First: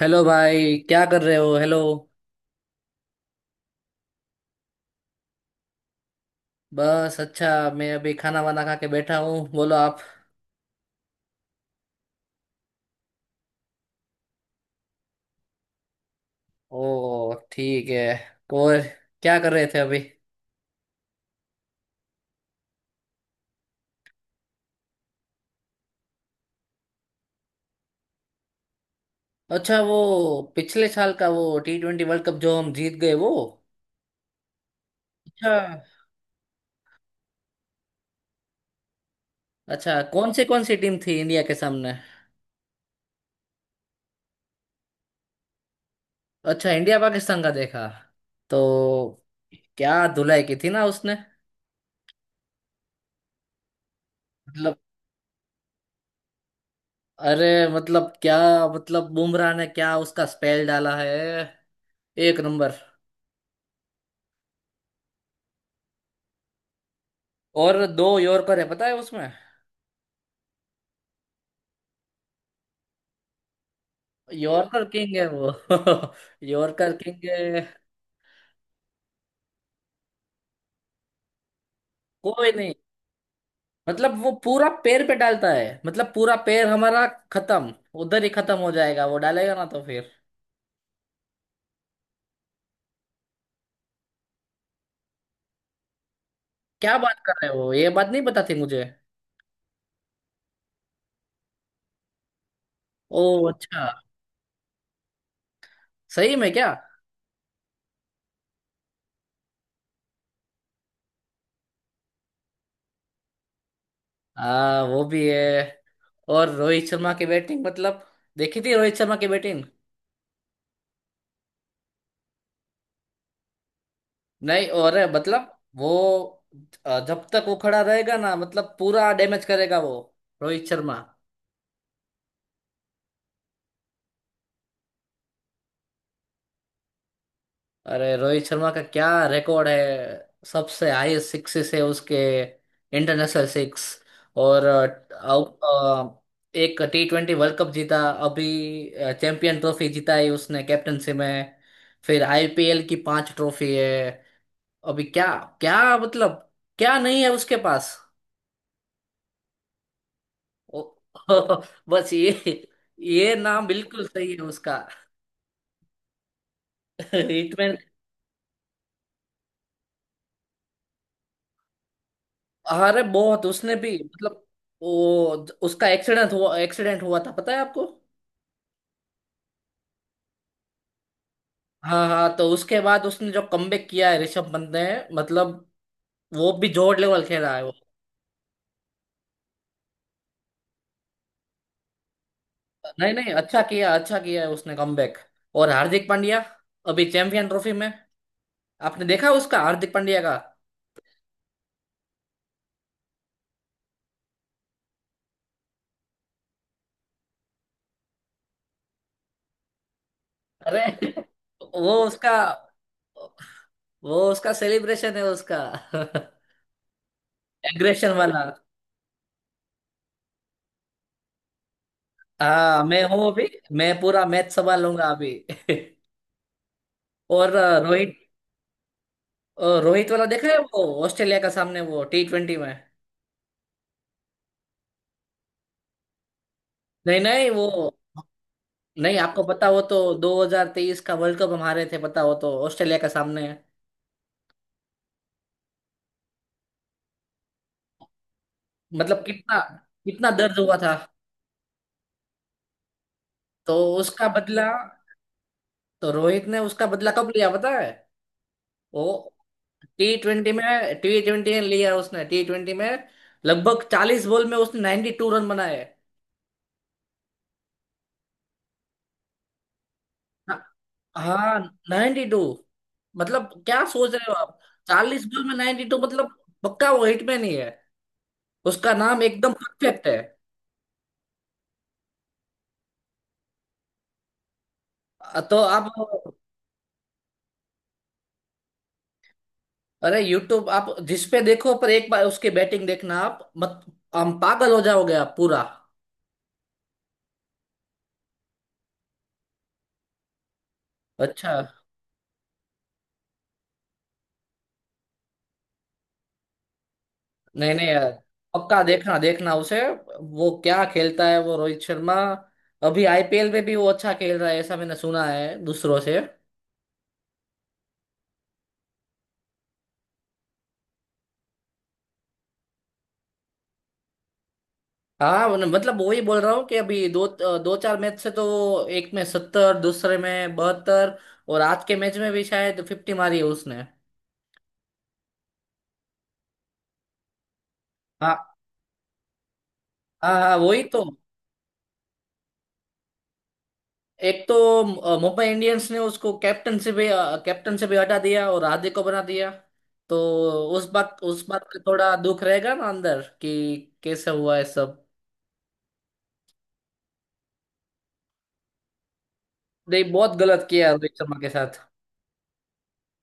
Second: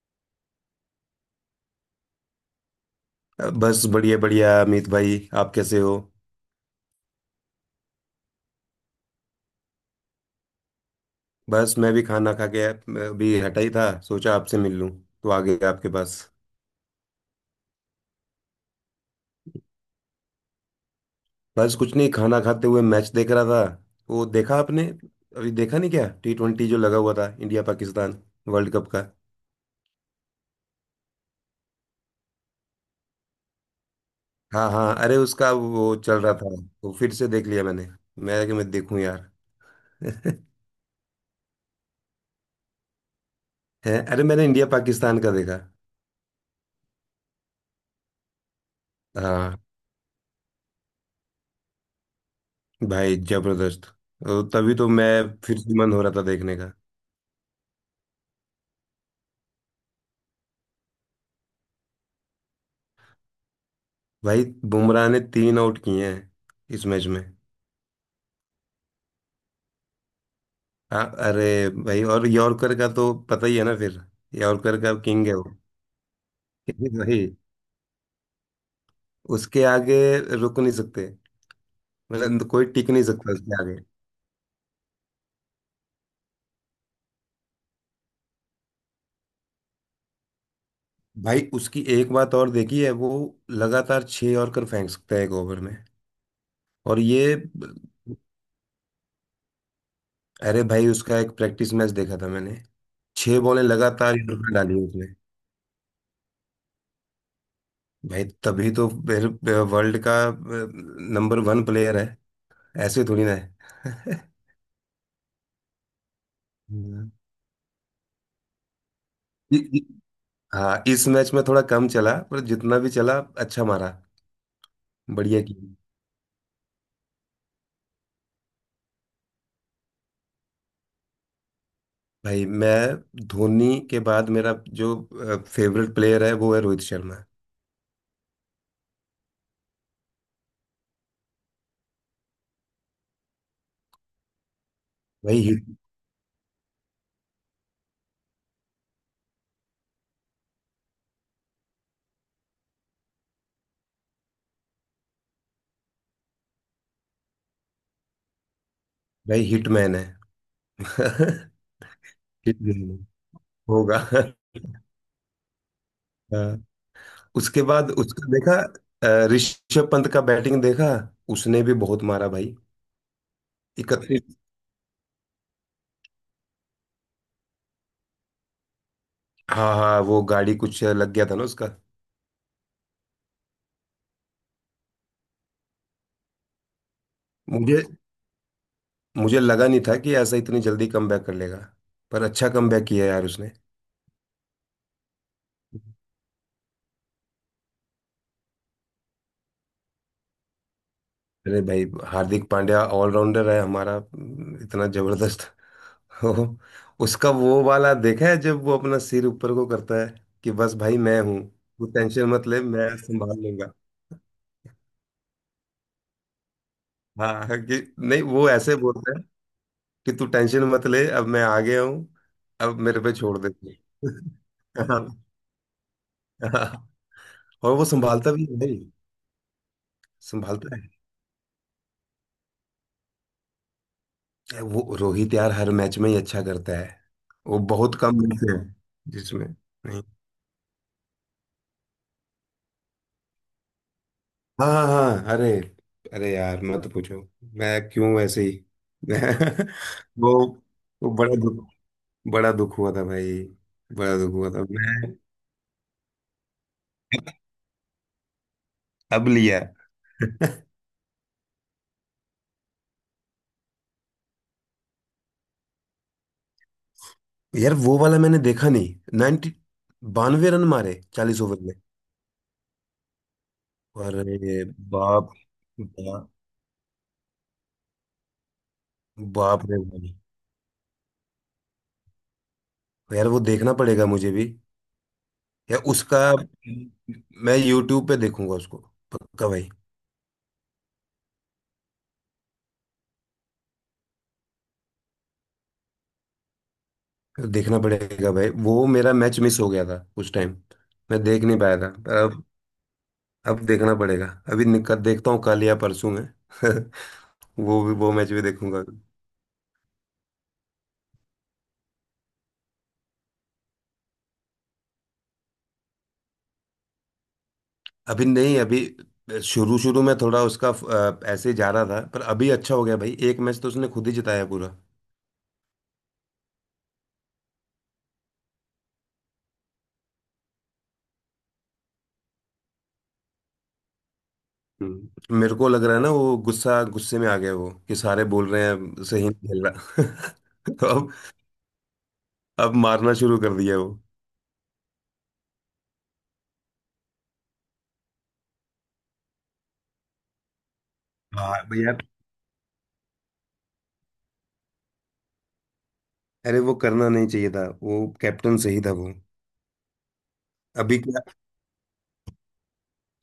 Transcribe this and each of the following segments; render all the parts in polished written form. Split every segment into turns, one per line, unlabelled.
Hello भाई, क्या कर रहे हो? हेलो।
बस बढ़िया बढ़िया अमित भाई, आप कैसे हो।
बस अच्छा। मैं अभी खाना वाना खा के बैठा हूँ, बोलो आप।
बस मैं भी खाना खा के अभी हटा ही था, सोचा आपसे मिल लूं तो आ गया आपके पास।
ओ ठीक है। और क्या कर रहे थे अभी?
बस कुछ नहीं, खाना खाते हुए मैच देख रहा था। वो देखा आपने? अभी देखा नहीं क्या? टी ट्वेंटी जो लगा हुआ था, इंडिया पाकिस्तान वर्ल्ड कप का।
अच्छा, वो पिछले साल का वो टी ट्वेंटी वर्ल्ड कप जो हम जीत गए वो?
हाँ हाँ, अरे उसका
अच्छा।
वो चल रहा था। वो फिर से देख लिया मैंने। मैं देखूं यार।
अच्छा, कौन से कौन सी टीम थी इंडिया के सामने?
है अरे, मैंने इंडिया पाकिस्तान का देखा।
अच्छा, इंडिया पाकिस्तान का देखा तो
हाँ
क्या धुलाई की थी ना उसने।
भाई, जबरदस्त। तो तभी
मतलब,
तो मैं, फिर से मन हो रहा था देखने का।
अरे मतलब क्या, मतलब बुमराह ने क्या उसका स्पेल डाला है, एक नंबर।
भाई, बुमराह ने तीन आउट किए हैं इस मैच में।
और दो यॉर्कर है पता है उसमें।
अरे भाई, और यॉर्कर का तो पता ही है ना फिर। यॉर्कर
यॉर्कर
का
किंग है
किंग है वो।
वो। यॉर्कर
भाई
किंग है।
उसके आगे रुक नहीं सकते, मतलब
कोई
कोई
नहीं,
टिक नहीं सकता उसके आगे।
मतलब वो पूरा पैर पे डालता है, मतलब पूरा पैर हमारा खत्म। उधर ही खत्म हो जाएगा, वो डालेगा ना तो फिर।
भाई उसकी एक बात और देखी है, वो लगातार छह यॉर्कर फेंक सकता है एक ओवर में।
क्या
और
बात कर
ये,
रहे हो, ये बात नहीं पता थी मुझे।
अरे भाई, उसका एक प्रैक्टिस मैच देखा था मैंने।
ओ
छह बॉलें
अच्छा,
लगातार यॉर्कर डाली उसने।
सही में क्या।
भाई तभी तो फिर वर्ल्ड का नंबर वन प्लेयर है, ऐसे थोड़ी ना है।
हाँ वो भी है। और रोहित
हम्म।
शर्मा की बैटिंग, मतलब देखी थी रोहित शर्मा की
इ-
बैटिंग।
इ- हाँ इस मैच में थोड़ा कम चला, पर जितना भी चला अच्छा मारा,
नहीं और है,
बढ़िया
मतलब
किया।
वो, जब तक वो खड़ा रहेगा ना मतलब पूरा डैमेज करेगा वो, रोहित शर्मा।
भाई मैं धोनी के बाद, मेरा जो फेवरेट प्लेयर है वो है रोहित शर्मा।
अरे रोहित शर्मा का क्या रिकॉर्ड है, सबसे हाईएस्ट सिक्सेस है उसके, इंटरनेशनल सिक्स। और
भाई हिट
एक टी ट्वेंटी वर्ल्ड कप जीता, अभी चैंपियन ट्रॉफी जीता है उसने कैप्टनसी में, फिर आईपीएल की 5 ट्रॉफी है। अभी क्या, क्या मतलब, क्या नहीं है उसके पास।
भाई हिटमैन है।
ओ, बस ये
हिटमैन
ये नाम
होगा।
बिल्कुल सही है उसका।
हाँ। उसके
हिटमैन।
बाद उसका देखा, ऋषभ पंत का बैटिंग देखा। उसने भी बहुत मारा भाई,
अरे बहुत उसने भी,
31।
मतलब वो उसका एक्सीडेंट हुआ था पता है आपको।
हाँ हाँ, वो गाड़ी कुछ लग गया था ना उसका।
हाँ हाँ, तो उसके बाद उसने जो कमबैक किया है ऋषभ पंत ने, मतलब वो भी जोर लेवल खेला है वो।
मुझे मुझे लगा नहीं था कि ऐसा इतनी जल्दी कमबैक कर लेगा, पर अच्छा कमबैक किया
नहीं
यार
नहीं,
उसने।
अच्छा किया, अच्छा किया है उसने कमबैक। और हार्दिक पांड्या, अभी चैंपियन ट्रॉफी में आपने देखा उसका, हार्दिक पांड्या का।
अरे भाई, हार्दिक पांड्या ऑलराउंडर है हमारा, इतना जबरदस्त। हो, उसका वो वाला देखा है जब वो अपना सिर ऊपर को करता है कि बस
अरे।
भाई, मैं हूँ, तू
वो
टेंशन
उसका,
मत ले मैं संभाल लूंगा।
वो उसका सेलिब्रेशन है उसका।
हाँ कि
एग्रेशन
नहीं,
वाला।
वो ऐसे बोलता है कि तू टेंशन मत ले, अब मैं आ गया हूँ, अब
हाँ,
मेरे
मैं
पे
हूँ
छोड़
अभी,
दे
मैं
तू।
पूरा मैच संभाल
हाँ,
लूंगा अभी।
हाँ,
और
और वो
रोहित,
संभालता भी है भाई।
रोहित वाला देखा है
संभालता,
वो ऑस्ट्रेलिया का सामने वो टी ट्वेंटी में।
वो रोहित यार हर मैच में ही अच्छा करता है।
नहीं नहीं
वो
वो,
बहुत कम मैच है
नहीं आपको
जिसमें
पता हो तो
नहीं।
2023 का वर्ल्ड कप हम हारे थे पता हो तो, ऑस्ट्रेलिया का सामने।
हाँ हाँ हाँ, अरे, अरे यार मत पूछो, मैं क्यों वैसे ही।
मतलब कितना, कितना
वो
दर्द हुआ था।
वो बड़ा दुख, बड़ा दुख हुआ था भाई,
तो
बड़ा
उसका
दुख हुआ था
बदला,
मैं।
तो रोहित ने उसका बदला कब लिया पता है,
अब
वो
लिया।
टी ट्वेंटी में, टी ट्वेंटी में लिया उसने, टी ट्वेंटी में लगभग 40 बॉल में उसने 92 रन बनाए।
यार वो वाला मैंने देखा नहीं, नाइनटी 92 रन मारे 40
हाँ
ओवर में।
92, मतलब क्या सोच रहे हो आप,
अरे
चालीस
बाप,
बॉल में नाइन्टी टू
बाप,
मतलब, पक्का वो हिटमैन ही है, उसका नाम एकदम
बाप रे
परफेक्ट
बाप।
है।
यार वो देखना पड़ेगा मुझे भी,
तो
या
आप,
उसका, मैं यूट्यूब पे देखूंगा उसको, पक्का भाई।
अरे यूट्यूब आप जिस पे देखो पर एक बार उसकी बैटिंग देखना आप, मत, हम पागल हो जाओगे आप पूरा।
देखना पड़ेगा भाई, वो मेरा मैच मिस हो गया था उस टाइम, मैं देख
अच्छा।
नहीं पाया था, पर अब देखना पड़ेगा। अभी निकल देखता हूँ कल या परसों में।
नहीं
वो
नहीं
भी
यार,
वो मैच भी
पक्का
देखूंगा।
देखना, देखना उसे, वो क्या खेलता है वो रोहित शर्मा। अभी आईपीएल में भी वो अच्छा खेल रहा है, ऐसा मैंने सुना है दूसरों से।
अभी नहीं, अभी शुरू शुरू में थोड़ा उसका ऐसे ही जा रहा था, पर अभी अच्छा हो गया भाई, एक मैच तो उसने खुद ही जिताया पूरा।
हाँ, मतलब वही बोल रहा हूँ कि अभी दो दो चार मैच से तो वो एक में 70, दूसरे में 72, और आज के मैच में भी शायद 50 मारी है उसने।
हम्म। मेरे को लग रहा है ना, वो गुस्सा गुस्से में आ गया वो कि सारे बोल
हाँ
रहे हैं सही नहीं खेल रहा।
हाँ हाँ, वही
तो
तो।
अब मारना शुरू कर दिया वो।
एक तो मुंबई इंडियंस ने उसको कैप्टन से भी हटा दिया और हार्दिक को बना दिया, तो उस बात उस
हाँ
बात का
भैया,
थोड़ा दुख रहेगा ना अंदर कि कैसे हुआ है सब।
अरे वो करना नहीं चाहिए था, वो कैप्टन सही था वो।
नहीं, बहुत गलत किया
अभी
रोहित
क्या,
शर्मा के साथ।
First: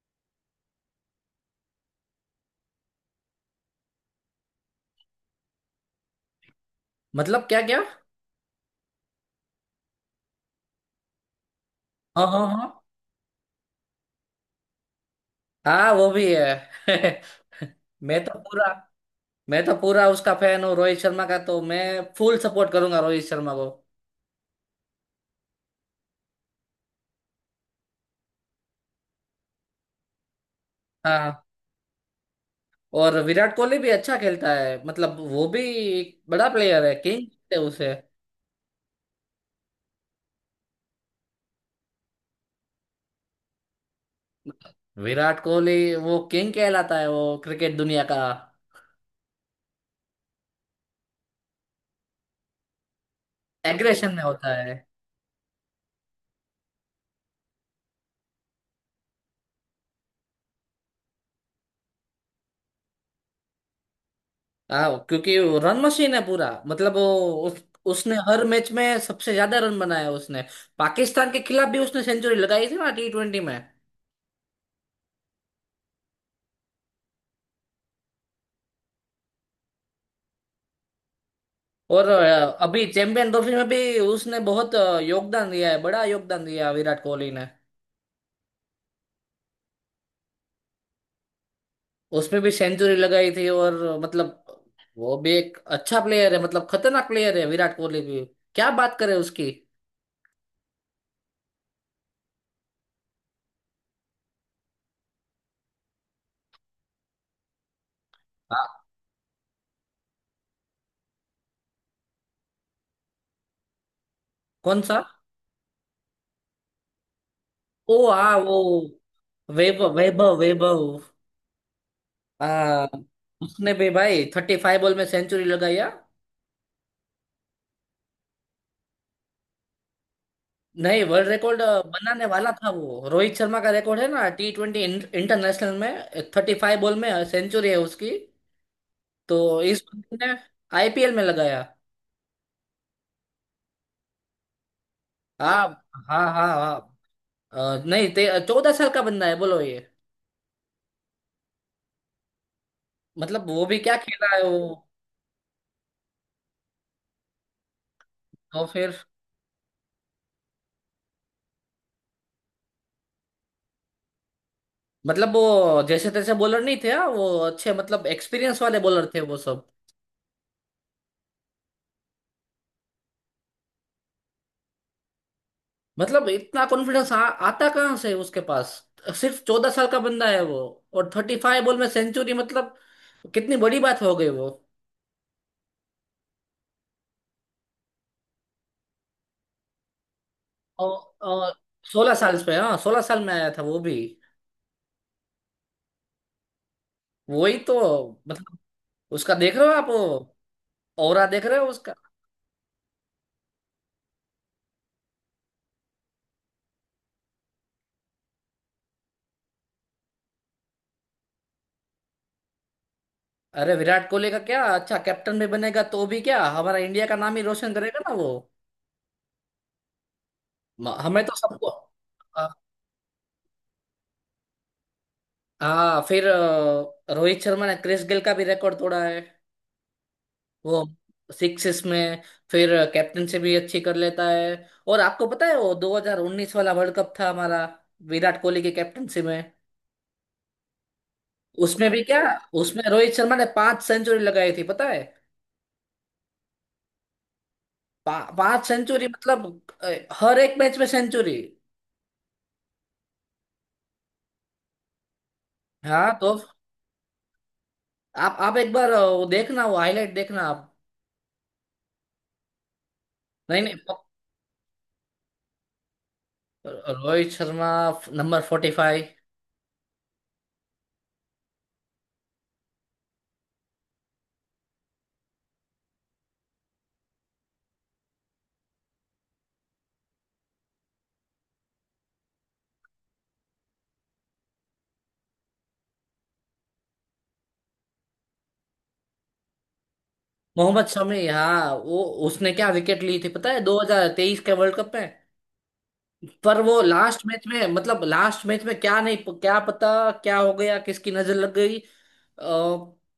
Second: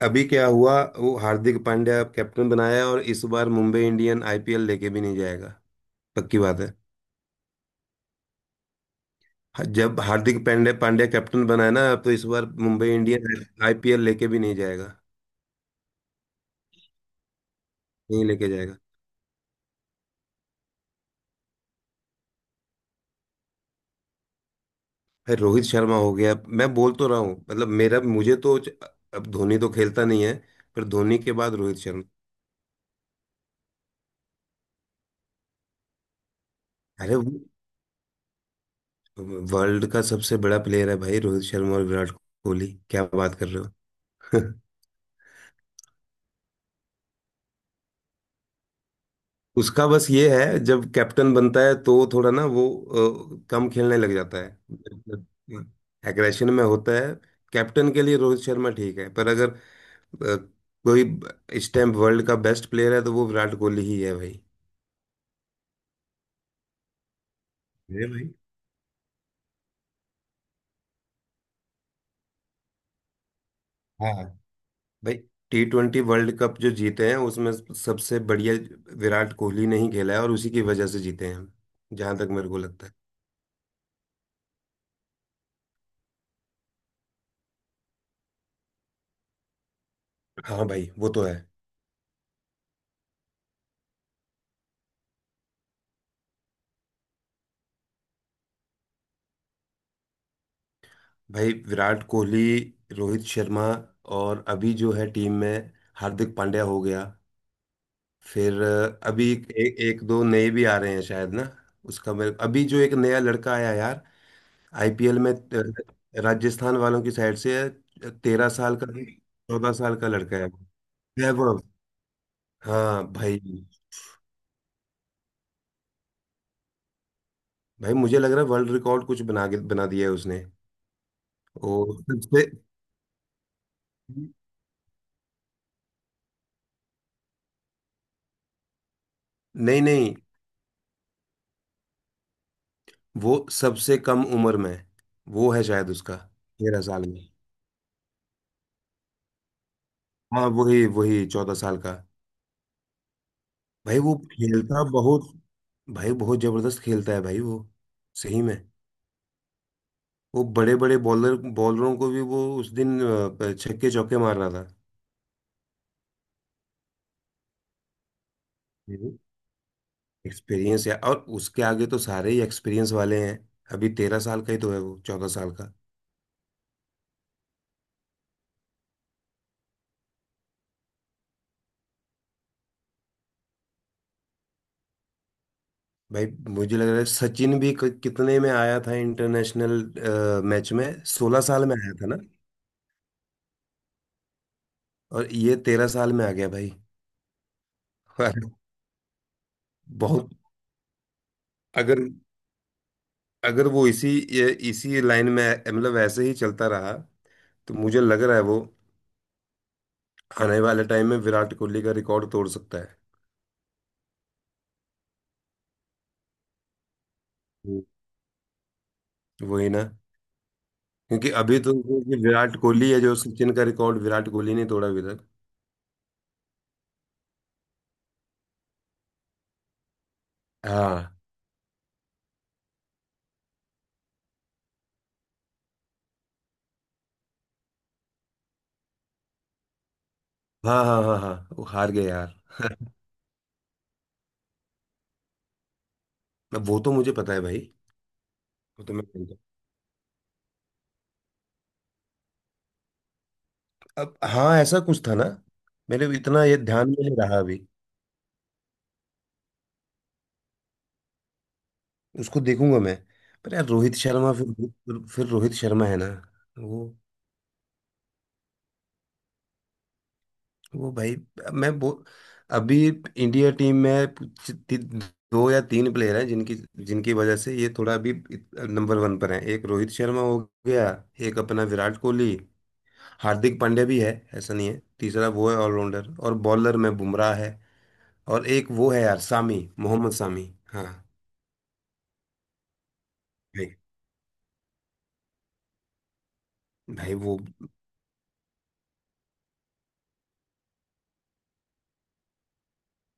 अभी क्या हुआ, वो हार्दिक पांड्या कैप्टन बनाया और इस बार मुंबई इंडियन आईपीएल लेके भी नहीं जाएगा, पक्की बात है।
मतलब क्या क्या।
जब हार्दिक पांड्या पांड्या कैप्टन बनाया ना, तो
हाँ
इस
हाँ
बार
हाँ
मुंबई इंडियन आईपीएल लेके भी नहीं जाएगा,
हाँ वो भी है। मैं
नहीं
तो
लेके
पूरा
जाएगा।
मैं तो पूरा उसका फैन हूँ रोहित शर्मा का, तो मैं फुल सपोर्ट करूंगा रोहित शर्मा को।
भाई रोहित शर्मा हो गया, मैं बोल तो रहा हूँ, मतलब मेरा मुझे तो अब धोनी तो खेलता नहीं है, पर धोनी
हाँ,
के बाद रोहित शर्मा।
और विराट कोहली भी अच्छा खेलता है, मतलब वो भी एक बड़ा प्लेयर है,
अरे
किंग
वो
है उसे।
वर्ल्ड का सबसे बड़ा प्लेयर है भाई, रोहित शर्मा और विराट कोहली, क्या बात कर रहे हो।
विराट कोहली, वो किंग कहलाता है वो, क्रिकेट दुनिया का।
उसका बस ये है, जब कैप्टन बनता है तो थोड़ा ना वो कम खेलने
एग्रेशन
लग
में
जाता
होता है।
है, एग्रेशन में होता है। कैप्टन के लिए रोहित शर्मा ठीक है, पर अगर अ, कोई ब- इस टाइम वर्ल्ड का बेस्ट प्लेयर है तो वो विराट कोहली ही है भाई।
हाँ, क्योंकि वो रन मशीन है पूरा, मतलब वो,
अरे
उसने
भाई,
हर मैच में सबसे ज्यादा रन बनाया उसने। पाकिस्तान के खिलाफ भी उसने सेंचुरी लगाई थी ना टी ट्वेंटी में।
हाँ भाई, टी ट्वेंटी वर्ल्ड कप जो जीते हैं उसमें सबसे बढ़िया विराट कोहली ने ही खेला है, और उसी की वजह से जीते हैं हम,
और
जहां तक मेरे को
अभी
लगता है।
चैंपियन ट्रॉफी में भी उसने बहुत योगदान दिया है, बड़ा योगदान दिया विराट कोहली ने।
हाँ भाई, वो तो है।
उसमें भी सेंचुरी लगाई थी, और मतलब वो भी एक अच्छा प्लेयर है, मतलब खतरनाक प्लेयर है विराट कोहली भी, क्या बात करें उसकी।
भाई विराट कोहली, रोहित शर्मा, और अभी जो है टीम में हार्दिक पांड्या हो गया, फिर
हाँ,
अभी एक दो नए भी आ रहे हैं शायद ना। उसका मेरे अभी जो एक नया लड़का आया यार,
कौन सा?
आईपीएल में राजस्थान वालों की साइड से
ओ
है,
आ
तेरह
वो
साल का चौदह
वैभव
साल का
वैभव
लड़का है वो।
वैभव।
वैभव,
आ
हाँ भाई।
उसने भी भाई 35 बॉल में सेंचुरी लगाई है।
भाई मुझे लग रहा है वर्ल्ड रिकॉर्ड कुछ बना के बना दिया है उसने,
नहीं, वर्ल्ड रिकॉर्ड
और
बनाने
सबसे,
वाला था वो, रोहित शर्मा का रिकॉर्ड है ना टी ट्वेंटी इंटरनेशनल में, 35 बॉल में सेंचुरी है उसकी, तो
नहीं
इस
नहीं
बंदे ने आईपीएल में लगाया।
वो सबसे कम उम्र में, वो
हाँ
है शायद उसका,
हाँ हाँ
13 साल
हाँ।
में।
अ, नहीं ते 14 साल का बंदा है बोलो ये।
हाँ वही वही 14 साल का।
मतलब वो भी क्या
भाई वो
खेला है वो,
खेलता बहुत, भाई बहुत जबरदस्त खेलता है भाई वो, सही में।
तो फिर
वो बड़े बड़े बॉलरों को भी वो उस दिन छक्के चौके मार रहा था।
मतलब वो, जैसे तैसे बॉलर नहीं थे, हाँ, वो अच्छे मतलब एक्सपीरियंस वाले बॉलर थे वो सब।
एक्सपीरियंस है, और उसके आगे तो सारे ही एक्सपीरियंस वाले हैं, अभी 13 साल का ही तो है वो, 14 साल का।
मतलब इतना कॉन्फिडेंस आता कहाँ से उसके पास, सिर्फ 14 साल का बंदा है वो, और 35 बॉल में सेंचुरी मतलब कितनी बड़ी बात हो गई वो।
भाई मुझे लग रहा है सचिन भी कितने में आया था इंटरनेशनल मैच में, सोलह
और
साल में आया था
सोलह
ना,
साल पे, हाँ 16 साल में आया था वो भी।
और ये 13 साल में आ गया भाई।
वही तो,
अरे,
मतलब उसका देख रहे हो आप, वो
बहुत।
ऑरा देख रहे हो उसका।
अगर, अगर वो इसी, इसी लाइन में, मतलब ऐसे ही चलता रहा तो मुझे लग रहा है वो आने वाले टाइम में विराट कोहली का रिकॉर्ड तोड़ सकता है।
अरे विराट कोहली का क्या, अच्छा कैप्टन भी बनेगा तो भी क्या हमारा इंडिया का नाम ही रोशन
हम्म।
करेगा ना वो।
वही ना,
हमें
क्योंकि
तो
अभी
सबको।
तो जो ये
हाँ,
विराट कोहली है, जो सचिन का रिकॉर्ड विराट कोहली ने तोड़ा अभी तक।
हाँ, फिर रोहित शर्मा ने क्रिस गेल का भी रिकॉर्ड तोड़ा है वो
हाँ
सिक्स में। फिर कैप्टन से भी अच्छी कर लेता है, और आपको पता है वो 2019 वाला वर्ल्ड कप था हमारा विराट कोहली की कैप्टनसी में,
हाँ हाँ हाँ, हाँ वो
उसमें
हार
भी
गए
क्या,
यार।
उसमें रोहित शर्मा ने 5 सेंचुरी लगाई थी पता है।
अब वो तो मुझे पता है भाई,
पा, पांच
वो तो मैं
सेंचुरी
जानता
मतलब अ, हर एक मैच में सेंचुरी।
हूँ। अब हाँ ऐसा कुछ था ना, मेरे
हाँ, तो
इतना ये ध्यान में नहीं रहा अभी।
आप एक बार वो देखना, वो हाईलाइट देखना आप।
उसको देखूंगा मैं, पर
नहीं
यार
नहीं
रोहित शर्मा, फिर रोहित शर्मा है ना वो
रोहित शर्मा नंबर 45।
वो भाई, मैं वो, अभी इंडिया टीम में दो या तीन प्लेयर हैं जिनकी, जिनकी वजह से ये थोड़ा अभी नंबर वन पर है, एक रोहित शर्मा हो गया, एक अपना विराट कोहली, हार्दिक पांड्या भी है, ऐसा नहीं है, तीसरा वो है ऑलराउंडर, और बॉलर में बुमराह है, और एक वो है यार सामी, मोहम्मद सामी। हाँ
मोहम्मद शमी, हाँ वो उसने क्या विकेट ली थी पता है
भाई,
2023 के वर्ल्ड कप में। पर वो
भाई
लास्ट
वो,
मैच में, मतलब लास्ट मैच में क्या नहीं, क्या पता क्या हो गया, किसकी नजर लग गई, अ,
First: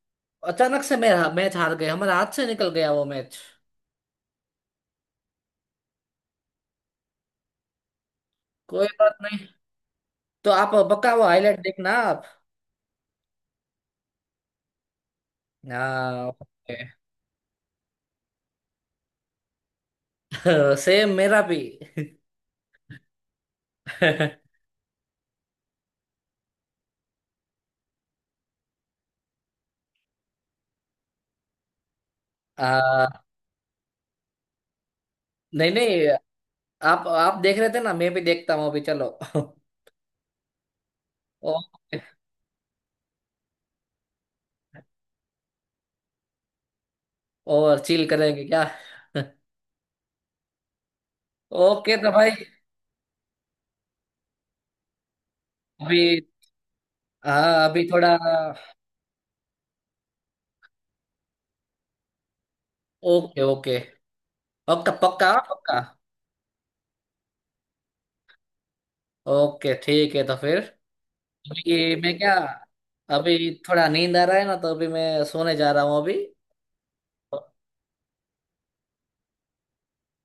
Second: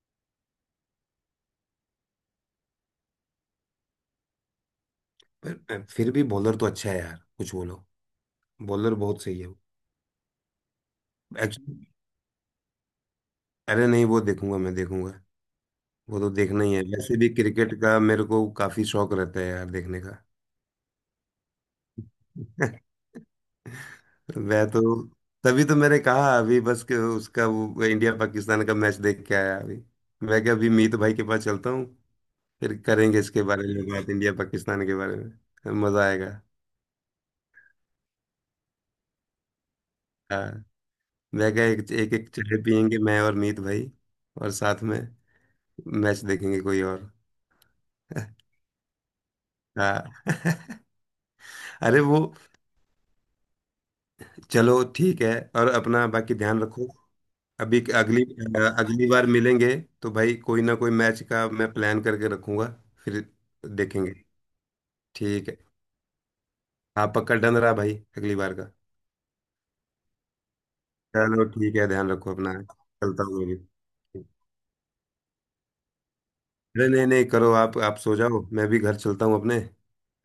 अचानक से मेरा मैच हार गए, हमारे हाथ से निकल गया वो मैच।
पर फिर भी बॉलर तो अच्छा है यार, कुछ बोलो,
कोई
बॉलर
बात
बहुत
नहीं।
सही है।
तो आप पक्का वो हाईलाइट
एक्चुअली,
देखना आप।
अरे नहीं, वो देखूंगा मैं देखूंगा, वो
हाँ
तो देखना ही
ओके।
है वैसे भी, क्रिकेट का मेरे को काफी शौक रहता है यार देखने का।
सेम मेरा भी।
मैं तो, तभी तो मैंने कहा अभी बस कि उसका वो इंडिया पाकिस्तान का मैच देख के आया अभी। मैं क्या, अभी मीत भाई के पास चलता हूँ, फिर करेंगे
आ,
इसके बारे में बात, इंडिया पाकिस्तान के बारे
नहीं
में, मजा
नहीं,
आएगा।
आप आप देख रहे थे ना, मैं भी देखता हूँ अभी, चलो।
हाँ। मैं क्या, एक
ओके।
एक, एक चाय पियेंगे मैं और मीत भाई, और साथ में मैच देखेंगे कोई और।
और चिल करेंगे क्या?
हाँ।
ओके
अरे
तो
वो,
भाई,
चलो ठीक है, और अपना
अभी।
बाकी ध्यान रखो।
हाँ
अभी,
अभी थोड़ा।
अगली अगली बार मिलेंगे तो भाई कोई ना कोई मैच का मैं प्लान करके रखूंगा, फिर
ओके ओके।
देखेंगे।
पक्का पक्का
ठीक है,
पक्का।
हाँ पक्का डन रहा भाई अगली बार का।
ओके ठीक है तो फिर,
चलो ठीक है,
कि
ध्यान
मैं
रखो
क्या,
अपना, चलता हूँ मैं
अभी
भी।
थोड़ा नींद आ रहा है ना, तो अभी मैं सोने जा रहा हूँ अभी।
अरे नहीं नहीं करो, आप सो जाओ, मैं भी घर चलता हूँ अपने,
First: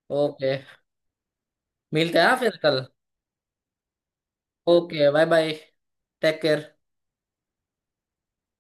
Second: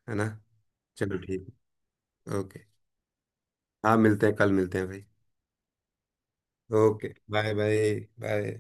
है ना।
ओके,
चलो ठीक।
मिलते हैं हाँ फिर
ओके।
कल।
हाँ मिलते हैं कल, मिलते हैं भाई।
Okay bye bye. Take care.
Okay bye bye, bye.